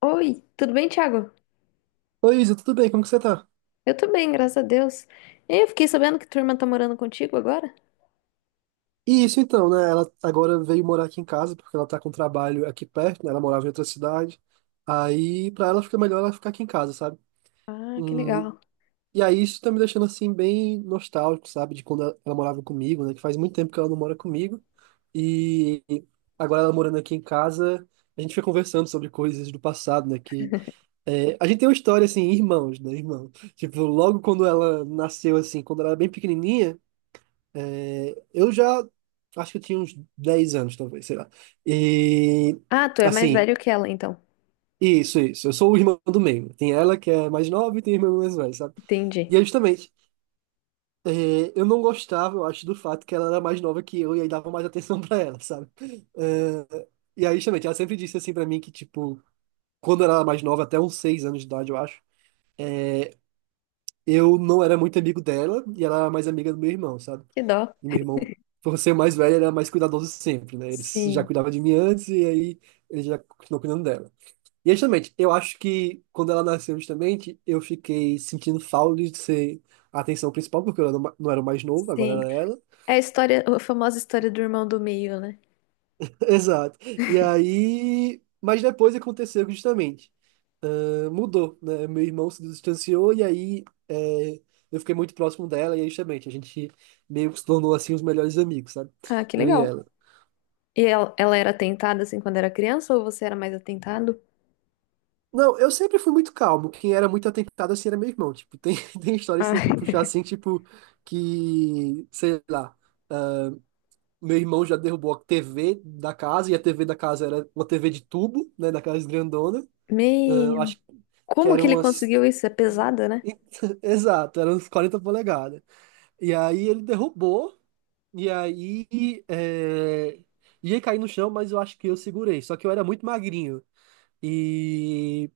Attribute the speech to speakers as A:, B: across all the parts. A: Oi, tudo bem, Thiago?
B: Oi, Isa, tudo bem? Como que você tá?
A: Eu tô bem, graças a Deus. E eu fiquei sabendo que tua irmã tá morando contigo agora?
B: E isso então, né? Ela agora veio morar aqui em casa porque ela tá com trabalho aqui perto, né? Ela morava em outra cidade. Aí, pra ela fica melhor ela ficar aqui em casa, sabe?
A: Ah, que
B: Hum,
A: legal.
B: e aí isso tá me deixando assim bem nostálgico, sabe? De quando ela morava comigo, né? Que faz muito tempo que ela não mora comigo. E agora ela morando aqui em casa, a gente fica conversando sobre coisas do passado, né? Que é, a gente tem uma história assim, irmãos, né, irmão? Tipo, logo quando ela nasceu assim, quando ela era bem pequenininha. Eu já acho que eu tinha uns 10 anos, talvez, sei lá. E
A: Ah, tu é mais
B: assim,
A: velho que ela, então.
B: isso, isso. Eu sou o irmão do meio. Tem ela que é mais nova e tem o irmão mais velho, sabe?
A: Entendi.
B: E é justamente, eu não gostava, eu acho, do fato que ela era mais nova que eu e aí dava mais atenção pra ela, sabe? Eh, e aí, justamente, ela sempre disse assim pra mim que, tipo, quando ela era mais nova, até uns 6 anos de idade, eu acho, eu não era muito amigo dela e ela era mais amiga do meu irmão, sabe?
A: Que dó.
B: E meu irmão, por ser mais velho, ele era mais cuidadoso sempre, né? Ele já
A: Sim,
B: cuidava de mim antes e aí ele já continuou cuidando dela. E justamente, eu acho que quando ela nasceu, justamente, eu fiquei sentindo falta de ser a atenção principal, porque eu era não era o mais novo, agora
A: sim.
B: era ela.
A: É a história, a famosa história do irmão do meio, né?
B: Exato. E aí. Mas depois aconteceu que justamente. Ah, mudou, né? Meu irmão se distanciou e aí eu fiquei muito próximo dela e aí justamente a gente meio que se tornou assim os melhores amigos, sabe?
A: Ah, que
B: Eu e
A: legal.
B: ela.
A: E ela era atentada assim quando era criança ou você era mais atentado?
B: Não, eu sempre fui muito calmo. Quem era muito atentado assim era meu irmão. Tipo, tem, tem história, se
A: Ah,
B: eu for puxar assim, tipo, que, sei lá, meu irmão já derrubou a TV da casa, e a TV da casa era uma TV de tubo, né, daquelas grandona. Ah, eu
A: meu.
B: acho que
A: Como que
B: eram
A: ele
B: umas.
A: conseguiu isso? É pesada, né?
B: Exato, eram uns 40 polegadas. E aí ele derrubou, e aí é, ia cair no chão, mas eu acho que eu segurei. Só que eu era muito magrinho. E,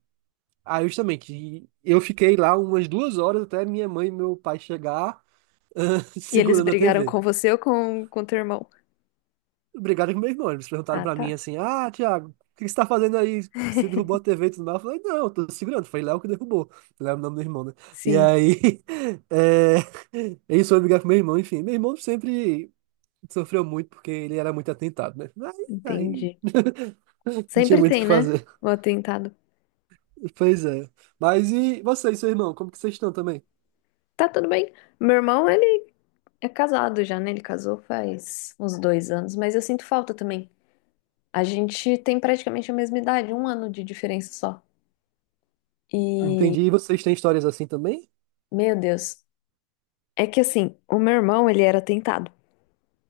B: ah, justamente, e eu fiquei lá umas 2 horas até minha mãe e meu pai chegar
A: E eles
B: segurando a
A: brigaram
B: TV.
A: com você ou com teu irmão?
B: Obrigado com meu irmão. Eles perguntaram
A: Ah,
B: pra mim
A: tá.
B: assim: Ah, Thiago, o que que você tá fazendo aí? Você derrubou a TV e tudo mais? Eu falei: Não, eu tô segurando. Foi Léo que derrubou. Léo é o nome do irmão, né? E
A: Sim,
B: aí. É... Eles foram brigar com meu irmão. Enfim, meu irmão sempre sofreu muito porque ele era muito atentado, né? Aí, aí
A: entendi.
B: não tinha
A: Sempre
B: muito o que
A: tem, né?
B: fazer.
A: O atentado.
B: Pois é. Mas e vocês seu irmão? Como que vocês estão também?
A: Tá tudo bem. Meu irmão, ele é casado já, né? Ele casou faz uns 2 anos, mas eu sinto falta também. A gente tem praticamente a mesma idade, um ano de diferença só. E,
B: Entendi. E vocês têm histórias assim também?
A: meu Deus, é que assim, o meu irmão, ele era atentado,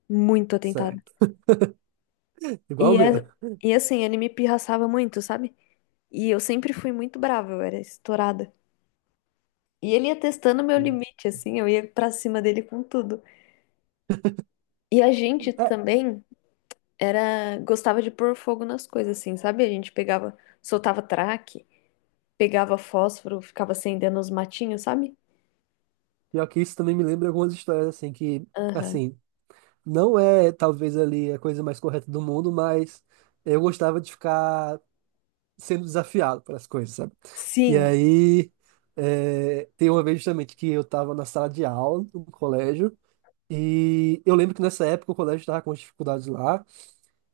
A: muito atentado.
B: Certo. Igual
A: E,
B: o meu.
A: é, e assim, ele me pirraçava muito, sabe? E eu sempre fui muito brava, eu era estourada. E ele ia testando meu
B: Hum.
A: limite, assim, eu ia pra cima dele com tudo. E a gente
B: É,
A: também. Era gostava de pôr fogo nas coisas assim, sabe? A gente pegava, soltava traque, pegava fósforo, ficava acendendo os matinhos, sabe?
B: pior que isso também me lembra algumas histórias, assim, que,
A: Aham.
B: assim, não é talvez ali a coisa mais correta do mundo, mas eu gostava de ficar sendo desafiado para as coisas, sabe? E
A: Sim,
B: aí, tem uma vez justamente que eu estava na sala de aula do colégio, e eu lembro que nessa época o colégio estava com as dificuldades lá.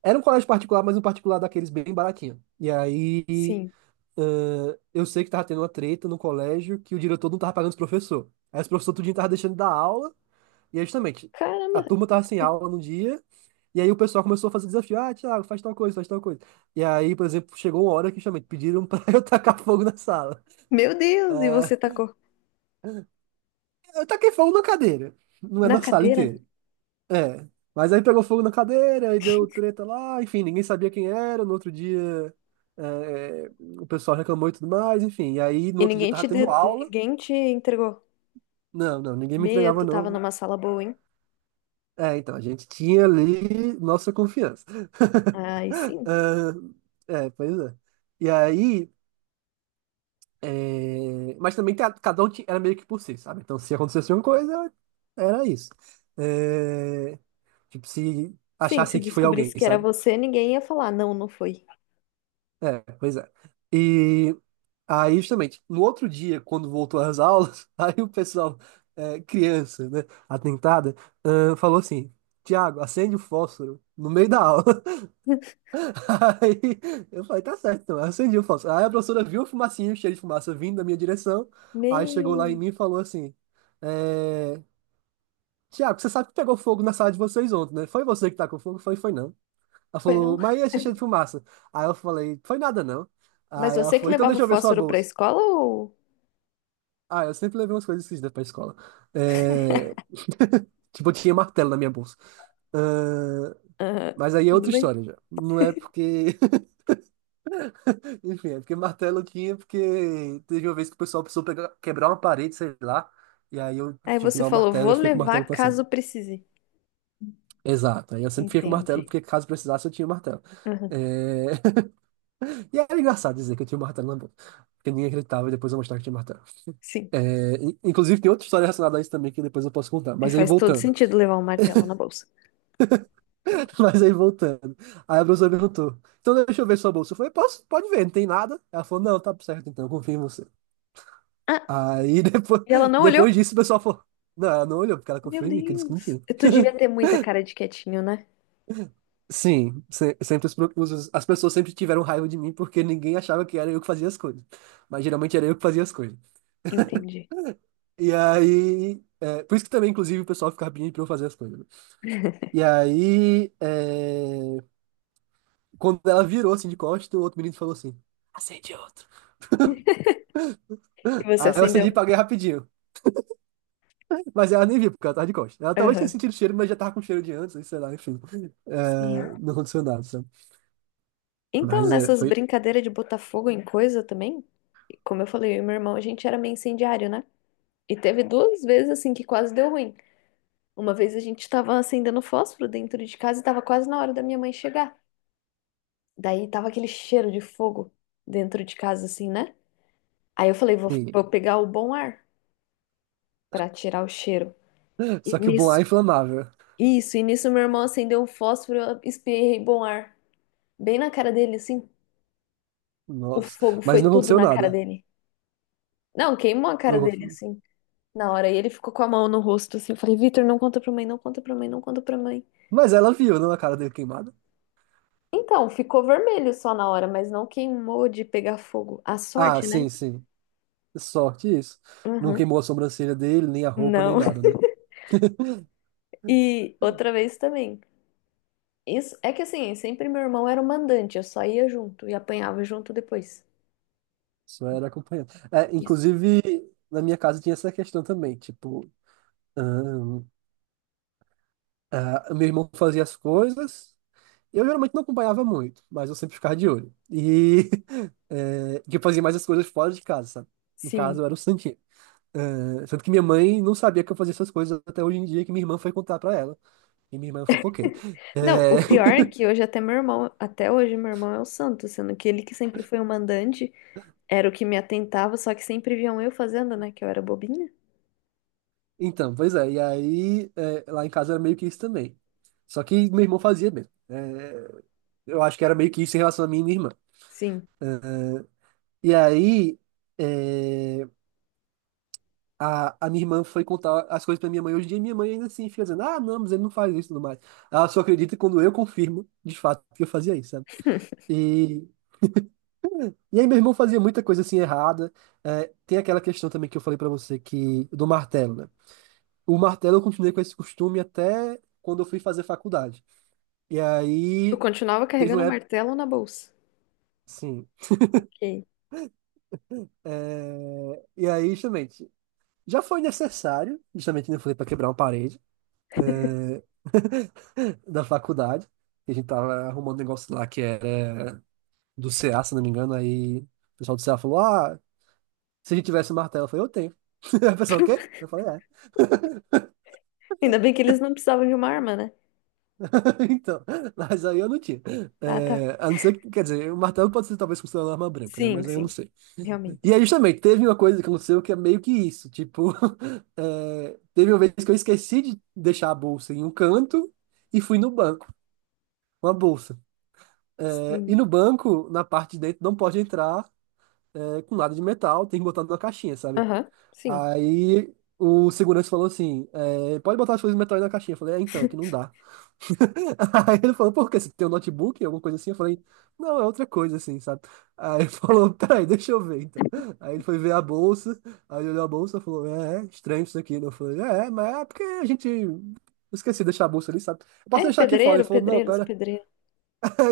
B: Era um colégio particular, mas um particular daqueles bem baratinho. E aí.
A: sim.
B: Eu sei que tava tendo uma treta no colégio que o diretor não tava pagando os professores. Aí os professores tudinho tava deixando de dar aula, e aí justamente, a
A: Caramba,
B: turma tava sem aula no dia, e aí o pessoal começou a fazer desafio. Ah, Thiago, faz tal coisa, faz tal coisa. E aí, por exemplo, chegou uma hora que justamente pediram pra eu tacar fogo na sala.
A: meu Deus, e você
B: Ah,
A: tacou
B: eu taquei fogo na cadeira, não é
A: na
B: na sala
A: cadeira?
B: inteira. É, mas aí pegou fogo na cadeira, aí deu treta lá, enfim, ninguém sabia quem era, no outro dia. eh, eh, o pessoal reclamou e tudo mais, enfim. E aí, no
A: E
B: outro dia,
A: ninguém
B: tava tendo aula.
A: ninguém te entregou?
B: Não, não, ninguém me
A: Meu,
B: entregava,
A: tu tava
B: não.
A: numa sala boa, hein?
B: É, então, a gente tinha ali nossa confiança.
A: Ai, sim.
B: Ah, é, pois é. E aí, mas também cada um era meio que por si, sabe? Então, se acontecesse uma coisa, era isso. É, tipo, se
A: Sim, se
B: achasse que foi
A: descobrisse
B: alguém,
A: que era
B: sabe?
A: você, ninguém ia falar, não, não foi.
B: É, pois é. E aí, justamente, no outro dia, quando voltou às aulas, aí o pessoal, criança, né, atentada, ah, falou assim: Tiago, acende o fósforo no meio da aula. Aí eu falei, tá certo, então. Aí eu acendi o fósforo. Aí a professora viu a fumacinha, o fumacinho, cheio de fumaça vindo da minha direção. Aí chegou lá em
A: Meu,
B: mim e falou assim: é... Tiago, você sabe que pegou fogo na sala de vocês ontem, né? Foi você que tá com fogo? Foi, foi não. Ela
A: foi
B: falou,
A: não.
B: mas e esse cheio de fumaça? Aí eu falei, foi nada não.
A: Mas
B: Aí ela
A: você que
B: falou, então
A: levava o
B: deixa eu ver sua
A: fósforo pra
B: bolsa.
A: escola ou?
B: Ah, eu sempre levei umas coisas esquisitas pra escola. É... Tipo, eu tinha martelo na minha bolsa. Ahn,
A: Aham.
B: Mas aí é
A: Tudo
B: outra história
A: bem?
B: já. Não é porque. Enfim, é porque martelo tinha, porque teve uma vez que o pessoal precisou pegar, quebrar uma parede, sei lá, e aí eu
A: Aí
B: tive que
A: você
B: dar um
A: falou,
B: martelo e
A: vou
B: eu fiquei com o martelo
A: levar
B: pra sempre.
A: caso precise.
B: Exato, aí eu sempre fiquei com o martelo,
A: Entendi.
B: porque caso precisasse eu tinha o martelo.
A: Aham.
B: É... E era engraçado dizer que eu tinha o martelo na boca, porque ninguém acreditava e depois eu mostrava que tinha martelo.
A: Sim.
B: Inclusive tem outra história relacionada a isso também que depois eu posso contar,
A: É,
B: mas aí
A: faz todo
B: voltando.
A: sentido levar um martelo na bolsa.
B: Mas aí voltando. Aí a professora perguntou, então deixa eu ver sua bolsa. Eu falei, posso, pode ver, não tem nada. Ela falou, não, tá certo então, confio em você.
A: Ah,
B: Aí depois,
A: e ela não olhou?
B: depois disso o pessoal falou, não, não olhou, porque ela
A: Meu
B: confiou em mim, que eu disse que não
A: Deus.
B: tinha.
A: Tu devia ter muita cara de quietinho, né?
B: Sim, sempre as pessoas sempre tiveram raiva de mim porque ninguém achava que era eu que fazia as coisas. Mas geralmente era eu que fazia as coisas.
A: Entendi.
B: E aí, por isso que também, inclusive, o pessoal ficava pedindo pra eu fazer as coisas, né? E aí, quando ela virou assim de costas, o outro menino falou assim: acende outro.
A: E você
B: Aí eu acendi e
A: acendeu.
B: paguei rapidinho. Mas ela nem viu, porque ela tava de costas. Ela talvez tenha
A: Aham.
B: sentido o cheiro, mas já tava com cheiro de antes, sei lá, enfim.
A: Sim.
B: É, não aconteceu nada, sabe?
A: Então,
B: Mas é,
A: nessas
B: foi.
A: brincadeiras de botar fogo em coisa também, como eu falei, eu e meu irmão, a gente era meio incendiário, né? E teve duas vezes assim que quase deu ruim. Uma vez a gente tava acendendo fósforo dentro de casa e tava quase na hora da minha mãe chegar. Daí tava aquele cheiro de fogo dentro de casa, assim, né? Aí eu falei,
B: Sim.
A: vou pegar o bom ar pra tirar o cheiro. E
B: Só que o Boá
A: nisso,
B: é inflamável.
A: isso, e nisso meu irmão acendeu um fósforo, eu espirrei bom ar. Bem na cara dele, assim. O
B: Nossa.
A: fogo
B: Mas
A: foi
B: não
A: tudo
B: aconteceu
A: na cara
B: nada.
A: dele. Não, queimou a cara
B: Eu-
A: dele, assim, na hora. E ele ficou com a mão no rosto, assim. Eu falei, Vitor, não conta pra mãe, não conta pra mãe, não conta pra mãe.
B: Mas ela viu, não, a cara dele queimada.
A: Então, ficou vermelho só na hora, mas não queimou de pegar fogo. A
B: Ah,
A: sorte, né?
B: sim, sim. Sorte isso. Não
A: Uhum.
B: queimou a sobrancelha dele, nem a roupa, nem
A: Não.
B: nada, né?
A: E outra vez também. Isso, é que assim, sempre meu irmão era o mandante, eu só ia junto e apanhava junto depois.
B: Só era acompanhando. É,
A: Isso.
B: inclusive, na minha casa tinha essa questão também. Tipo, ahn, ah, meu irmão fazia as coisas. Eu geralmente não acompanhava muito, mas eu sempre ficava de olho. E que eu fazia mais as coisas fora de casa, sabe? Em casa
A: Sim.
B: eu era o santinho. É, sendo que minha mãe não sabia que eu fazia essas coisas até hoje em dia, que minha irmã foi contar pra ela. E minha irmã é fofoqueira.
A: Não, o
B: É,
A: pior é que hoje até meu irmão, até hoje meu irmão é o santo, sendo que ele que sempre foi o mandante, era o que me atentava, só que sempre viam eu fazendo, né, que eu era bobinha.
B: então, pois é. E aí, lá em casa era meio que isso também. Só que meu irmão fazia mesmo. É, eu acho que era meio que isso em relação a mim e minha irmã.
A: Sim.
B: É, e aí, é, a minha irmã foi contar as coisas pra minha mãe hoje em dia, e minha mãe ainda assim fica dizendo: Ah, não, mas ele não faz isso e tudo mais. Ela só acredita quando eu confirmo, de fato, que eu fazia isso, sabe? E E aí, meu irmão fazia muita coisa assim errada. É, tem aquela questão também que eu falei pra você, que do martelo, né? O martelo eu continuei com esse costume até quando eu fui fazer faculdade. E
A: Tu
B: aí,
A: continuava
B: teve
A: carregando
B: uma
A: o
B: época,
A: martelo na bolsa.
B: sim.
A: Ok.
B: E aí, justamente, já foi necessário, justamente, né, eu falei pra quebrar uma parede, é, da faculdade. Que a gente tava arrumando um negócio lá que era do CA, se não me engano. Aí o pessoal do CA falou: Ah, se a gente tivesse martelo, eu falei: Eu tenho. Aí o pessoal, o quê? Eu falei: "É."
A: Ainda bem que eles não precisavam de uma arma, né?
B: Então, mas aí eu não tinha.
A: Ah, tá.
B: É, a não ser que, quer dizer, o martelo pode ser talvez considerado uma arma branca, né?
A: Sim,
B: Mas aí eu não
A: sim.
B: sei. E
A: Realmente.
B: aí justamente teve uma coisa que aconteceu que é meio que isso. Tipo, teve uma vez que eu esqueci de deixar a bolsa em um canto e fui no banco, uma bolsa. É, e
A: Sim.
B: no banco, na parte de dentro, não pode entrar com nada de metal, tem que botar numa caixinha, sabe?
A: Aham, sim.
B: Aí o segurança falou assim: pode botar as coisas de metal aí na caixinha. Eu falei: então, aqui não dá. Aí ele falou, por quê? Você tem um notebook, alguma coisa assim? Eu falei, não, é outra coisa assim, sabe? Aí ele falou, peraí, deixa eu ver então. Aí ele foi ver a bolsa, aí ele olhou a bolsa e falou, é estranho isso aqui. Eu falei, mas é porque a gente Eu esqueci de deixar a bolsa ali, sabe? Eu posso
A: É,
B: deixar aqui fora.
A: pedreiro,
B: Ele falou, não,
A: pedreiro, sou
B: pera.
A: pedreiro.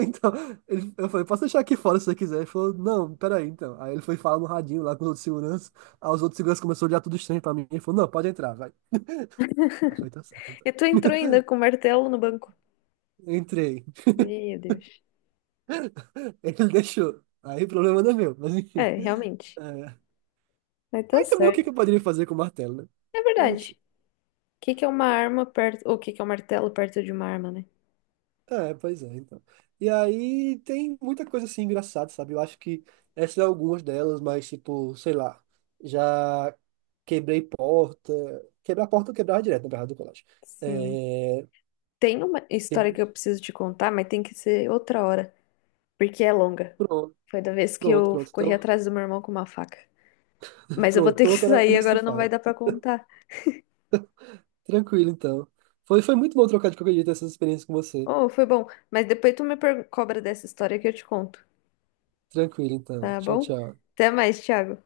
B: Então, eu falei, posso deixar aqui fora se você quiser. Ele falou, não, pera aí então. Aí ele foi falar no radinho lá com os outros seguranças, aí os outros seguranças começaram a olhar tudo estranho pra mim. Ele falou, não, pode entrar, vai. Eu falei, tá certo então.
A: E tu entrou ainda com martelo no banco.
B: Entrei.
A: Meu Deus.
B: Ele deixou. Aí o problema não é meu, mas enfim.
A: É, realmente.
B: É.
A: Mas tá
B: Aí também o que que eu
A: certo.
B: poderia fazer com o martelo, né?
A: É
B: Eu não
A: verdade.
B: sei.
A: O que que é uma arma perto. O que que é um martelo perto de uma arma, né?
B: É, pois é, então. E aí tem muita coisa assim engraçada, sabe? Eu acho que essas são algumas delas, mas tipo, sei lá, já quebrei porta. Quebrar a porta eu quebrava direto, na verdade, do colégio.
A: Sim.
B: É...
A: Tem uma história que
B: quebrei-
A: eu preciso te contar, mas tem que ser outra hora. Porque é longa.
B: Pronto,
A: Foi da vez que
B: pronto,
A: eu
B: pronto.
A: corri
B: Então,
A: atrás do meu irmão com uma faca. Mas eu
B: pronto.
A: vou ter
B: Então
A: que
B: outra hora
A: sair,
B: já se
A: agora não vai
B: fala.
A: dar pra contar.
B: Tranquilo, então. Foi, foi muito bom trocar de qualquer jeito essas experiências com você.
A: Oh, foi bom. Mas depois cobra dessa história que eu te conto.
B: Tranquilo, então.
A: Tá
B: Tchau,
A: bom?
B: tchau.
A: Até mais, Thiago.